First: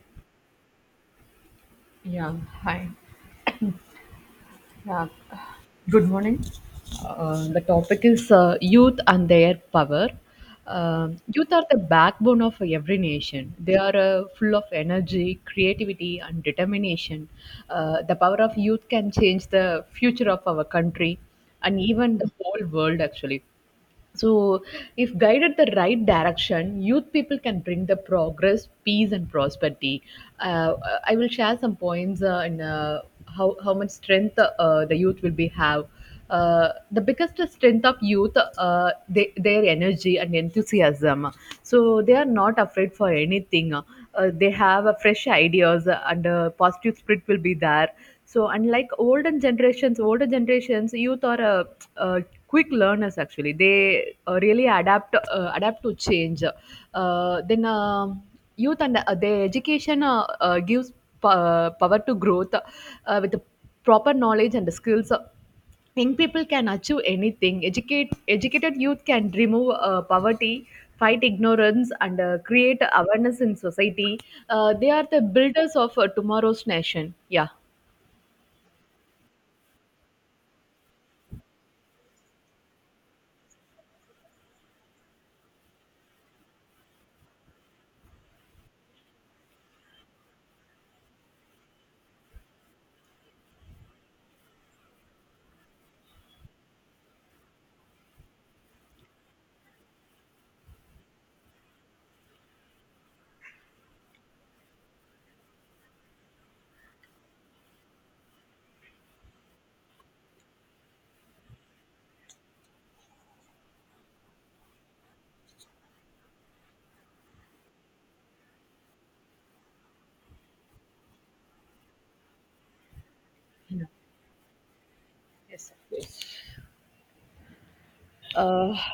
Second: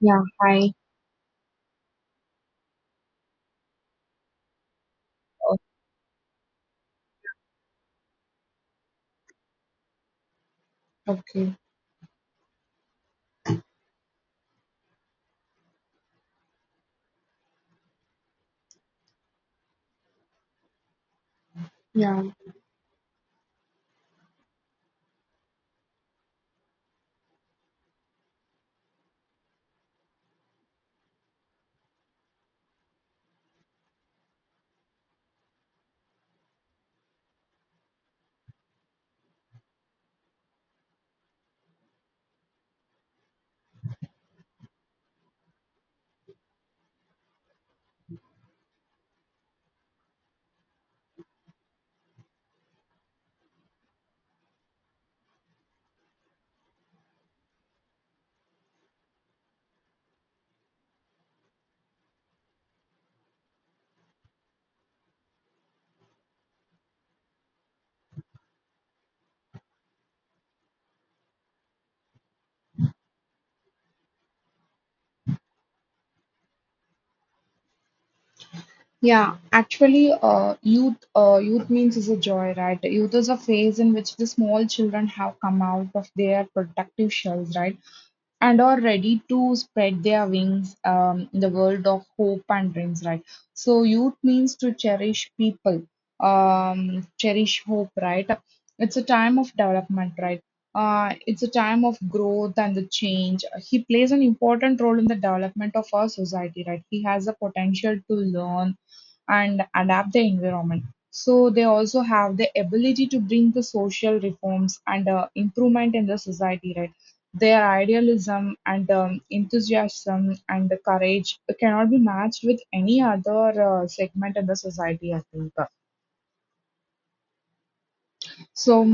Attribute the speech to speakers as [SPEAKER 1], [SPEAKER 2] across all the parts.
[SPEAKER 1] Yeah, hi.
[SPEAKER 2] Yeah, hi. Yeah,
[SPEAKER 1] Oh,
[SPEAKER 2] good morning. The topic is youth and their power. Youth
[SPEAKER 1] okay.
[SPEAKER 2] are the backbone of every nation. They are full of energy, creativity, and determination. The power of youth can change the future of our country and even
[SPEAKER 1] Yeah,
[SPEAKER 2] the whole world, actually. So, if guided the right direction, youth people can bring the progress, peace, and prosperity. Uh, I will share some points in how much strength the youth will be have. The biggest strength of youth, their energy and enthusiasm. So they are not afraid for anything. They have fresh ideas and positive spirit will be there. So older generations, youth are uh, quick learners, actually they really adapt to change. Then Youth and their education gives power to growth. With the proper knowledge and the skills, young people can achieve anything. Educated youth can remove poverty, fight ignorance, and create awareness in society. They are the builders of tomorrow's nation. Yeah.
[SPEAKER 1] yeah, Actually, youth means is a joy, right? Youth is a phase in which the small children have come out of their productive shells, right? And are ready to spread their wings in the world of hope and dreams, right? So youth means to cherish people, cherish hope, right? It's a time of development, right? It's a time of growth and the change. He plays an important role in the development of our society, right? He has the potential to learn and adapt the environment. So they also have the ability to bring the social reforms and improvement in the society, right? Their idealism and enthusiasm and the courage cannot be matched with any other
[SPEAKER 2] Yeah.
[SPEAKER 1] segment in the society, I think.
[SPEAKER 2] Yes. uh,
[SPEAKER 1] So,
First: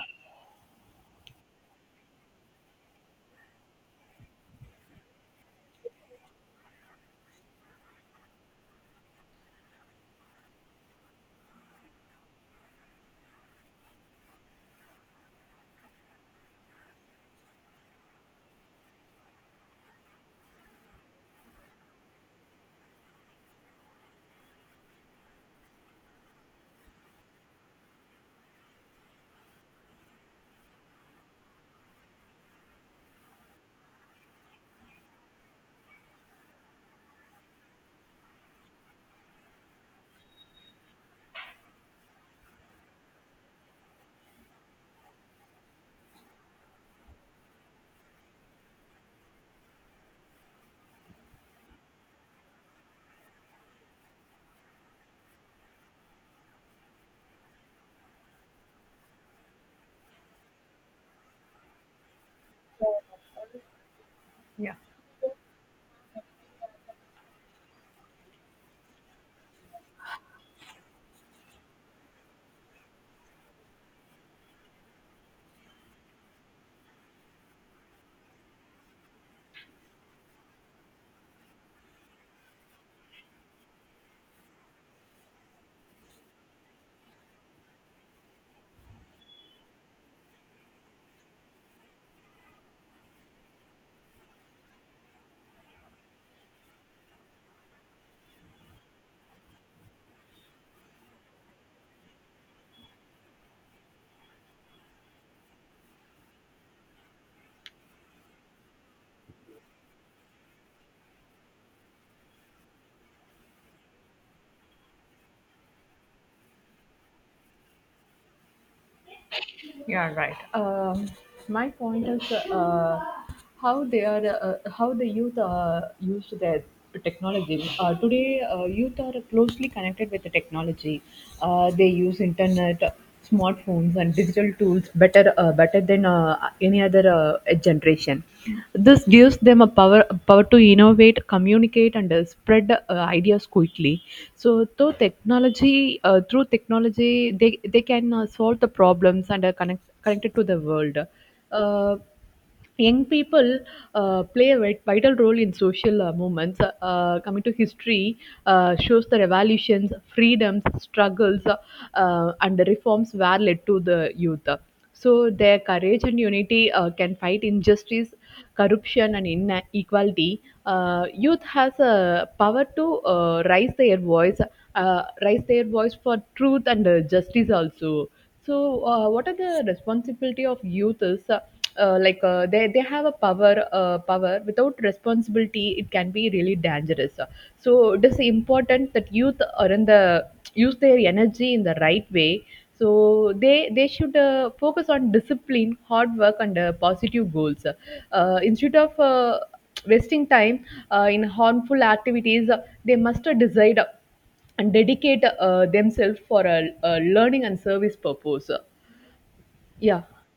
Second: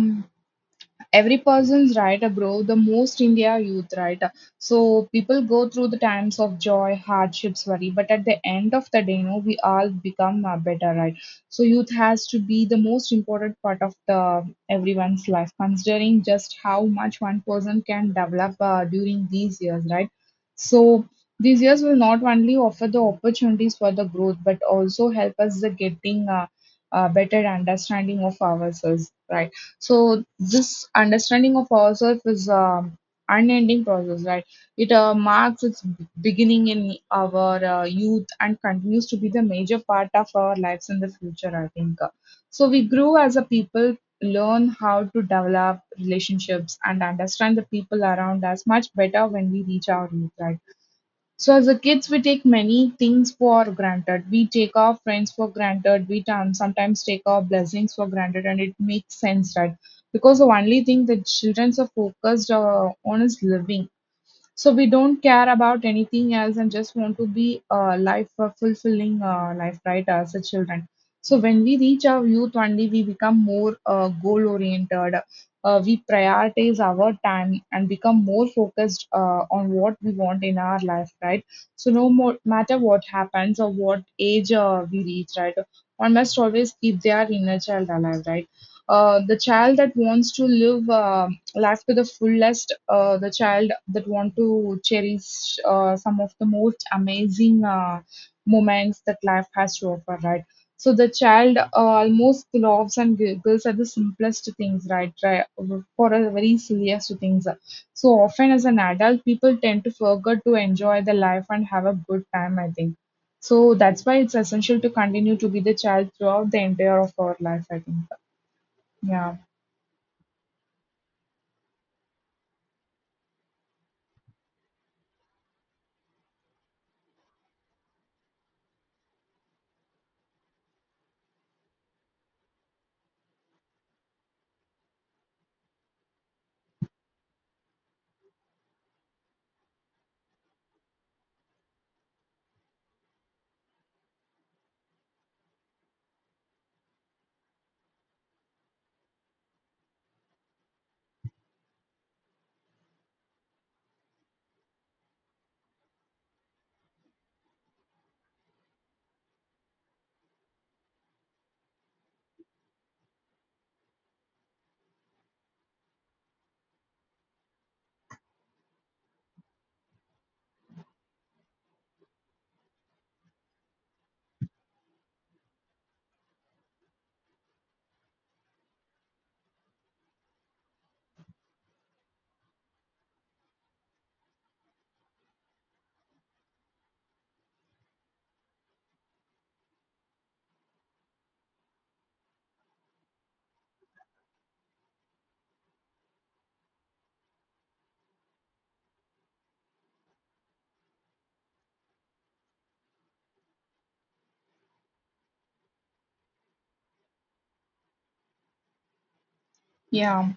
[SPEAKER 1] every person's right bro the most India youth right. So people go through the times of joy, hardships, worry, but at the end of the day, you know, we all become better, right? So youth has to be the most important part of the everyone's life, considering just how much one person can develop during these years, right? So these years will not only offer the opportunities for the growth, but also help us the getting better understanding of ourselves, right? So this understanding of ourselves is unending process, right? It marks its beginning in our youth and continues to be the major part of our lives in the future, I think. So we grow as a people, learn how to develop relationships and understand the people around us much better when we reach our youth, right? So as a kids, we take many things for granted. We take our friends for granted. We sometimes take our blessings for granted, and it makes sense, right? Because the only thing that children are focused on is living. So
[SPEAKER 2] Yeah.
[SPEAKER 1] we don't care about anything else and just want to be a life a fulfilling life, right? As a children. So when we reach our youth only, we become more goal oriented. We prioritize our time and become more focused on what we want in our life, right? So no more matter what happens or what age we reach, right? One must always keep their inner child alive, right? The child that wants to live. Last to the fullest, the child that want to cherish some of the most amazing moments that life has to offer, right? So the child almost loves and giggles at the simplest things, right, for a very silliest things. So often as an adult, people tend to forget to enjoy the life and have a good time, I think. So that's why it's essential to continue to be the child throughout the entire of our life, I think. yeah
[SPEAKER 2] Yeah, right. My point is how they are, how the youth use their technology. Today, youth are closely connected with the technology. They use internet, smartphones, and digital tools better than any other generation. This gives them a power to innovate, communicate, and spread ideas quickly. So, through technology, they can solve the problems, and are connected to the world. Uh, Young people play a vital role in social movements. Coming to history, shows the revolutions, freedoms, struggles, and the reforms were led to the youth. So their courage and unity can fight injustice, corruption, and inequality. Youth has a power to raise their voice for truth and justice also. So, what are the responsibility of youth is they have a power. Without responsibility it can be really dangerous. So it is important that youth are in the use their energy in the right way. So they should focus on discipline, hard work, and positive goals instead of wasting time in harmful activities. They must decide and dedicate themselves for a learning and service purpose. Yeah,
[SPEAKER 1] yeah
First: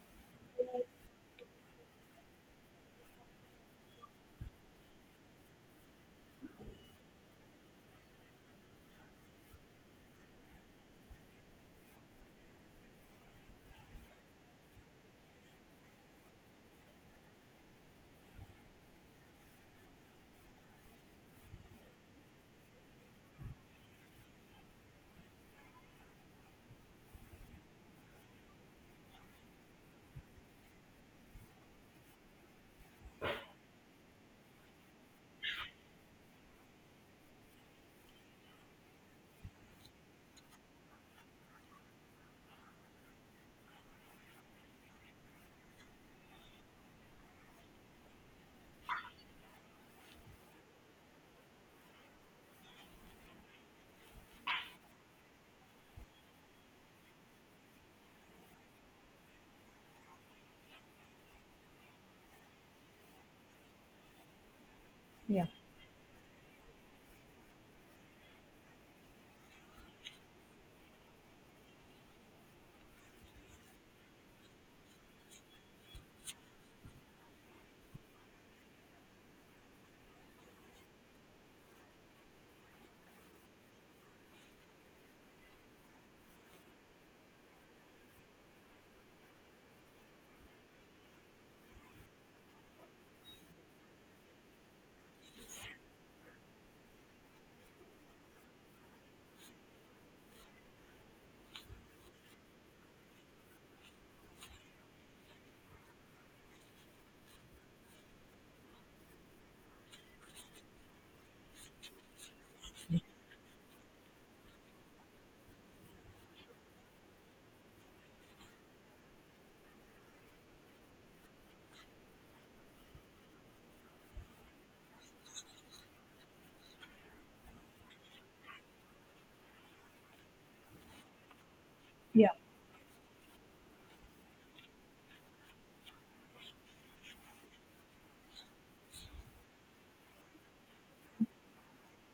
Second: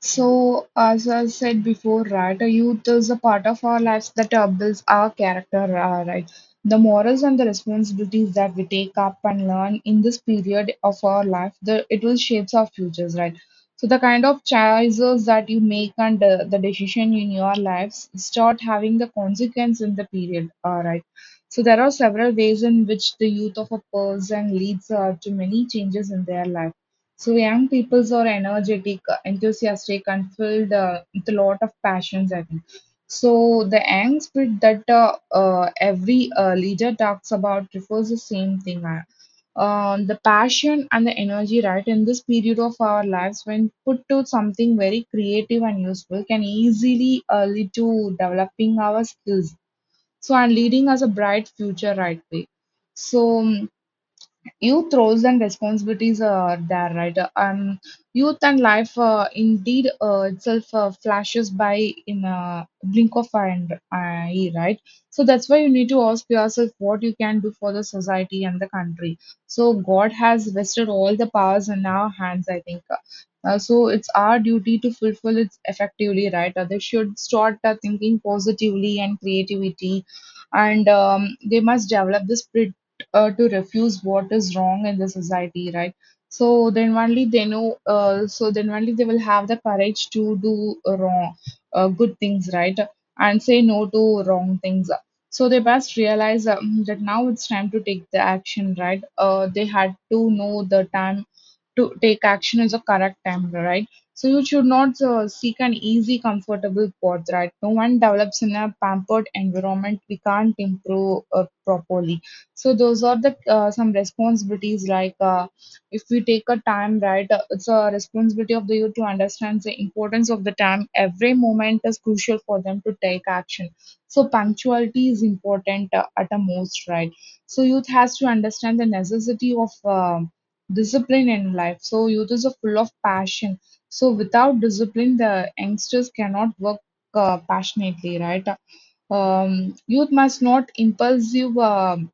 [SPEAKER 1] So, as I said before, right, youth is a part of our lives that builds our character, right? The morals and the responsibilities that we take up and learn in this period of our life, the, it will shapes our futures, right? So, the kind of choices that you make and the decision in your lives start having the consequence in the period, all right? So, there are several ways in which the youth of a person leads to many changes in their life. So young peoples are energetic, enthusiastic, and filled with a lot of passions, I think. So the young spirit that every leader talks about refers the same thing. The passion and the energy, right, in this period of our lives, when put to something very creative and useful, can easily lead to developing our skills, so, and leading us a bright future right way. So youth roles and responsibilities are there, right? Youth and life, indeed, itself, flashes by in a blink of an eye, right? So
[SPEAKER 2] yeah,
[SPEAKER 1] that's why you need to ask yourself what you can do for the society and the country. So god has vested all the powers in our hands, I think. So it's our duty to fulfill it effectively, right? They should start thinking positively and creativity, and they must develop this to refuse what is wrong in the society, right? So then only they will have the courage to do wrong, good things, right? And say no to wrong things. So they must realize that now it's time to take the action, right? They had to know the time to take action is a correct time, right? So you should not seek an easy, comfortable path, right? No one develops in a pampered environment. We can't improve properly. So those are the some responsibilities. If we take a time, right? It's a responsibility of the youth to understand the importance of the time. Every moment is crucial for them to take action. So punctuality is important at the most, right? So youth has to understand the necessity of. um Discipline in life. So
[SPEAKER 2] yeah.
[SPEAKER 1] youth is a full of passion. So without discipline, the youngsters cannot work passionately, right? Youth must not impulsive. um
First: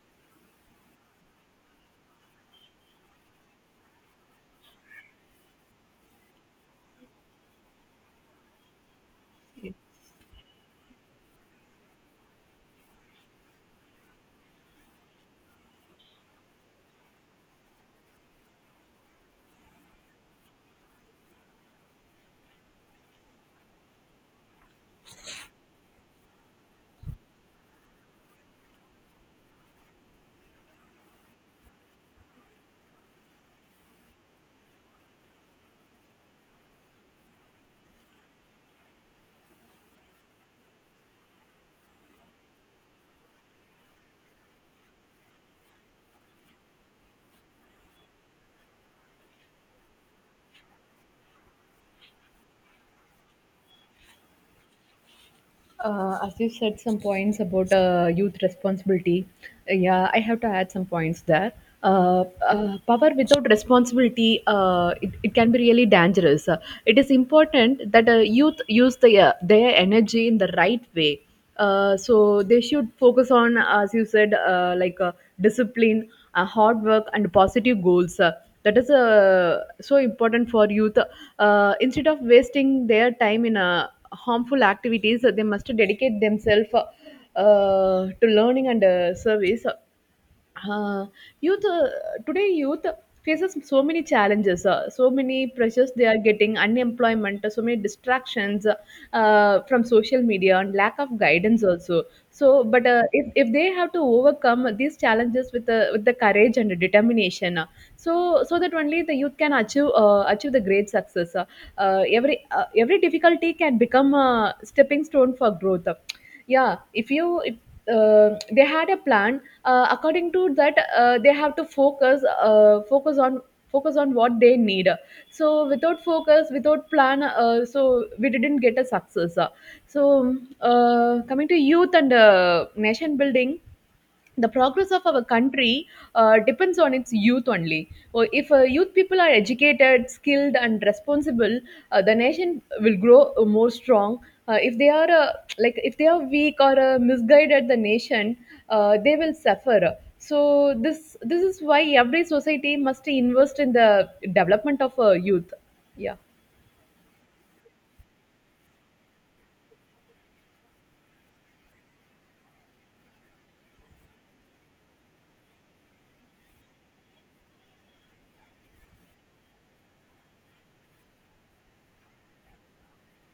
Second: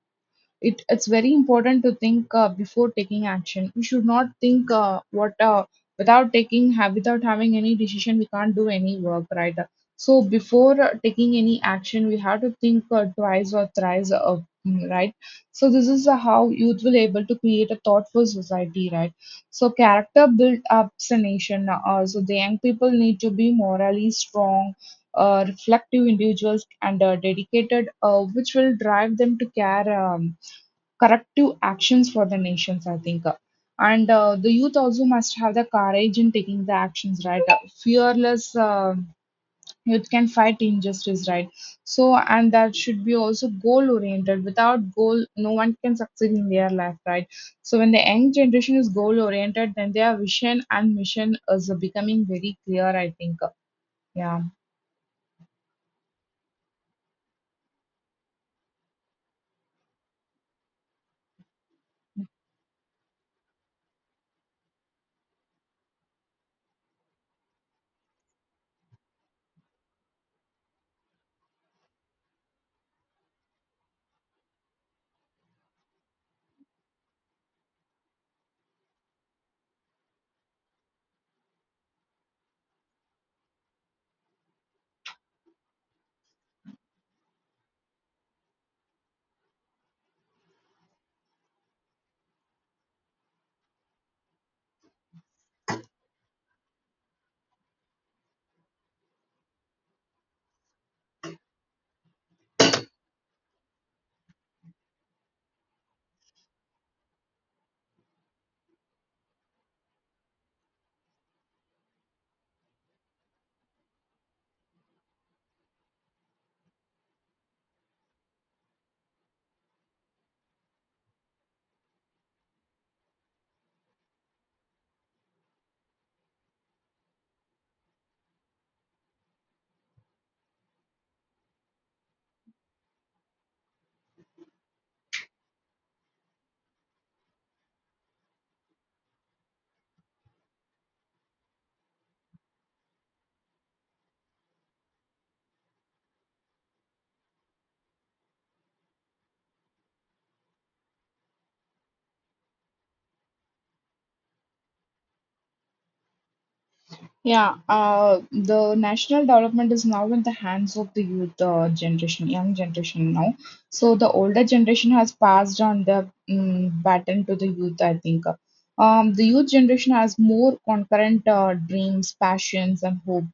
[SPEAKER 1] it it's very important to think before taking action. We should not think what without taking have without having any decision, we can't do any work, right? So before taking any action, we have to think, twice or thrice, right? So this is how youth will able to create a thoughtful society, right? So character build ups a nation, so the young people need to be morally strong, reflective individuals and dedicated, which will drive them to care corrective actions for the nations, I think. And the youth also must have the courage in taking the actions, right? Fearless youth can fight injustice, right? So, and that should be also goal oriented. Without goal, no one can succeed in their life, right? So, when the young generation is goal oriented, then their vision and mission is becoming very clear, I think. Yeah.
[SPEAKER 2] As you said, some points about youth responsibility. Yeah, I have to add some points there. Power without responsibility, it can be really dangerous. It is important that youth use their energy in the right way. So they should focus on, as you said, discipline, hard work, and positive goals. That is so important for youth. Instead of wasting their time in harmful activities, they must dedicate themselves to learning and service. Uh, youth today youth faces so many challenges, so many pressures. They are getting unemployment, so many distractions from social media, and lack of guidance also. So but if they have to overcome these challenges with the courage and determination, so that only the youth can achieve achieve the great success. Every every difficulty can become a stepping stone for growth. Yeah, if they had a plan according to that, they have to focus on what they need. So without focus, without plan, so we didn't get a success. So coming to youth and nation building, the progress of our country depends on its youth only. Or if youth people are educated, skilled, and responsible, the nation will grow more strong. If they are if they are weak or misguided, the nation they will suffer. So this is why every society must invest in the development of youth. Yeah.
[SPEAKER 1] Yeah, the national development is now in the hands of the youth generation, young generation now. So the older generation has passed on the baton to the youth, I think. The youth generation has more concurrent dreams, passions, and hope.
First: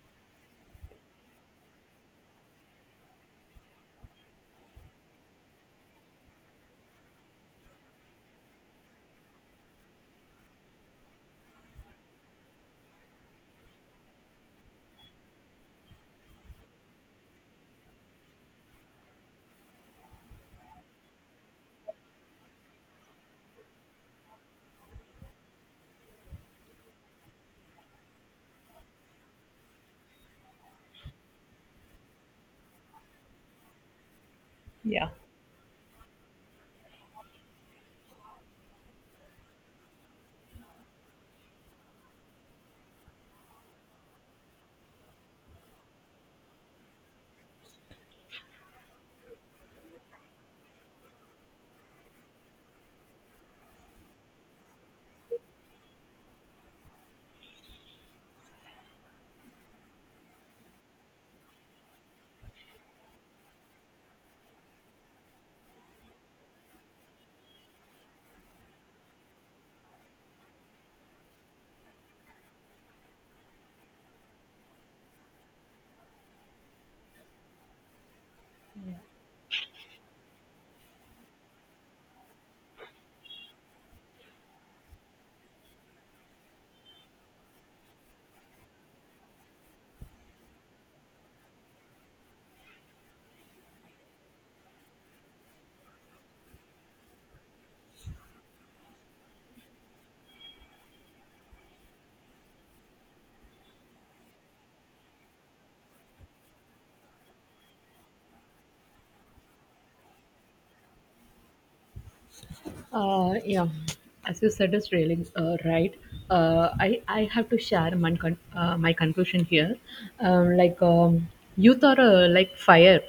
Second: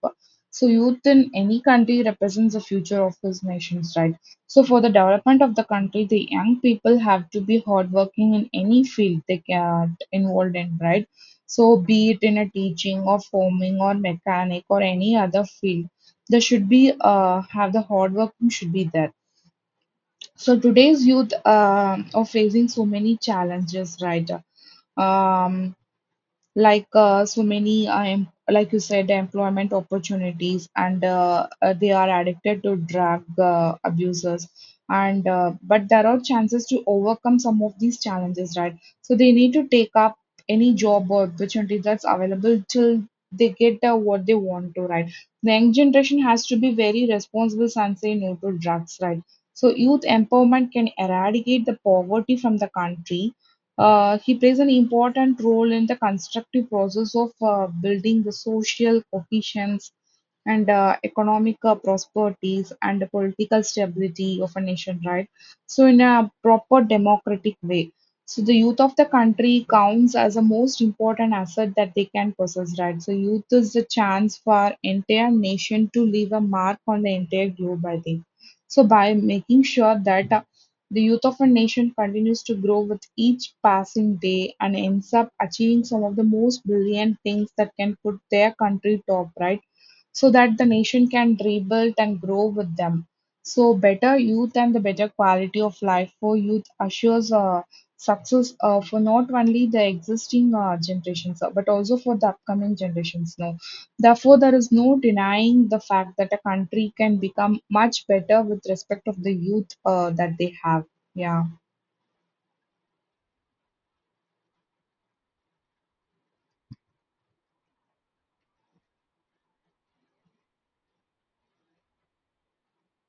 [SPEAKER 1] So youth in any country represents the future of his nations, right? So for the development of the country, the young people have to be hardworking in any field they get involved in, right? So be it in a teaching or farming or mechanic or any other field, there should be have the hard working should be there. So today's youth are facing so many challenges, right? Um, so many, like you said, employment opportunities, and they are addicted to drug abusers,
[SPEAKER 2] Yeah.
[SPEAKER 1] and but there are chances to overcome some of these challenges, right? So they need to take up any job or opportunity that's available till they get what they want to, right? The young generation has to be very responsible and say no to drugs, right? So youth empowerment can eradicate the poverty from the country. He plays an important role in the constructive process of building the social cohesion and economic prosperities and the political stability of a nation, right? So, in a proper democratic way. So, the youth of the country counts as the most important asset that they can possess, right? So, youth is the chance for entire nation to leave a mark on the entire globe, I think. So, by making sure that the youth of a nation continues to grow with each passing day and ends up achieving some of the most brilliant things that can put their country top, right? So that the nation can rebuild and grow with them. So, better youth and the better quality of life for youth assures success for not only the existing generations, but also for the upcoming generations. Now, therefore, there is no denying the fact that a country can become much better with respect of the youth that they have. Yeah.
[SPEAKER 2] Yeah, as you said, is really right. I have to share my my conclusion here. Um, like um, Youth are like fire;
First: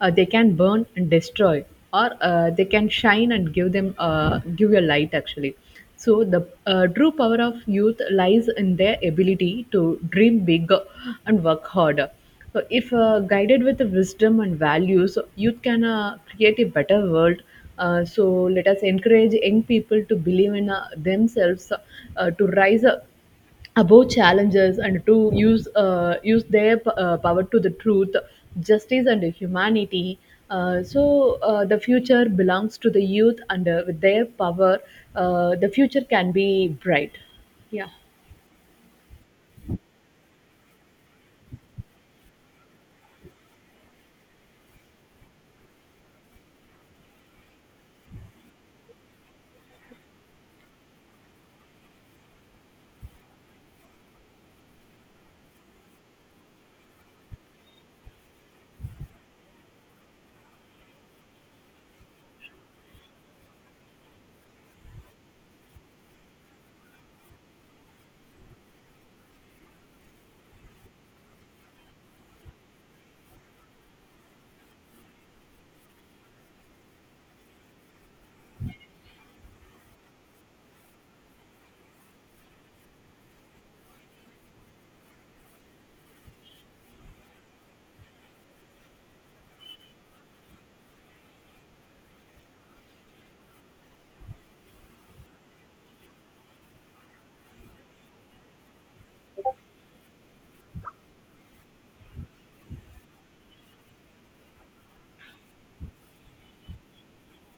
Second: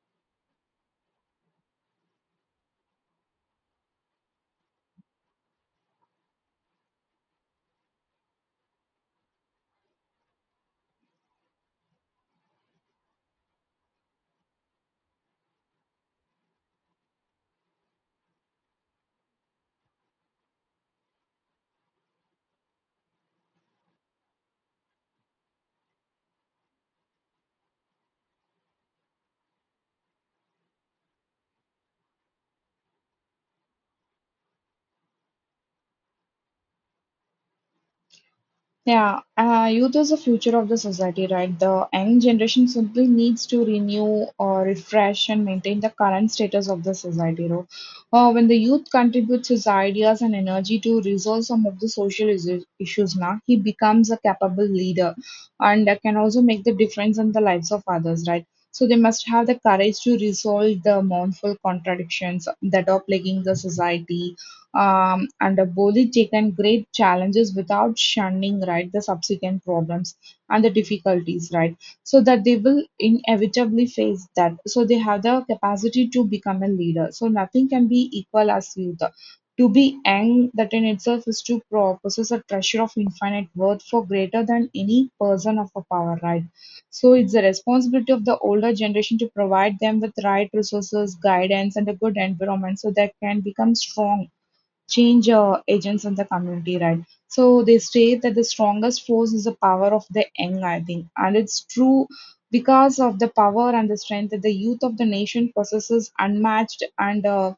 [SPEAKER 2] they can burn and destroy, or they can shine and give you light, actually. So the true power of youth lies in their ability to dream big and work hard. So if guided with the wisdom and values, youth can create a better world. So let us encourage young people to believe in themselves, to rise up above challenges, and to use their power to the truth, justice, and humanity. So the future belongs to the youth, and with their power, the future can be bright. Yeah,
[SPEAKER 1] Yeah, youth is the future of the society, right? The young generation simply needs to renew or refresh and maintain the current status of the society, right? When the youth contributes his ideas and energy to resolve some of the social issues, now he becomes a capable leader and can also make the difference in the lives of others, right? So they must have the courage to resolve the mournful contradictions that are plaguing the society, and have Boli taken great challenges without shunning, right, the subsequent problems and the difficulties, right? So that they will inevitably face that, so they have the capacity to become a leader, so nothing can be equal as youth. To be young, that in itself is to possess a treasure of infinite worth for greater than any person of a power, right? So it's the responsibility of the older generation to provide them with right resources, guidance, and a good environment, so they can become strong change agents in the community, right? So they state that the strongest force is the power of the young, I think, and it's true, because of the power and the strength that the youth of the nation possesses, unmatched, and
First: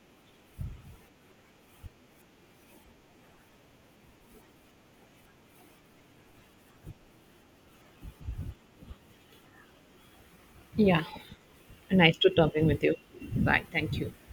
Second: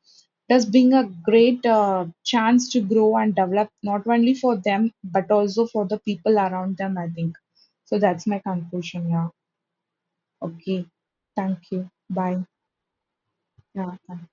[SPEAKER 1] does bring a great chance to grow and develop not only for them but also for the people around them, I think so. That's my conclusion. Yeah. Okay.
[SPEAKER 2] yeah.
[SPEAKER 1] Thank you.
[SPEAKER 2] Nice to
[SPEAKER 1] Bye.
[SPEAKER 2] talking with you. Bye. Thank
[SPEAKER 1] Yeah.
[SPEAKER 2] you.
[SPEAKER 1] Thank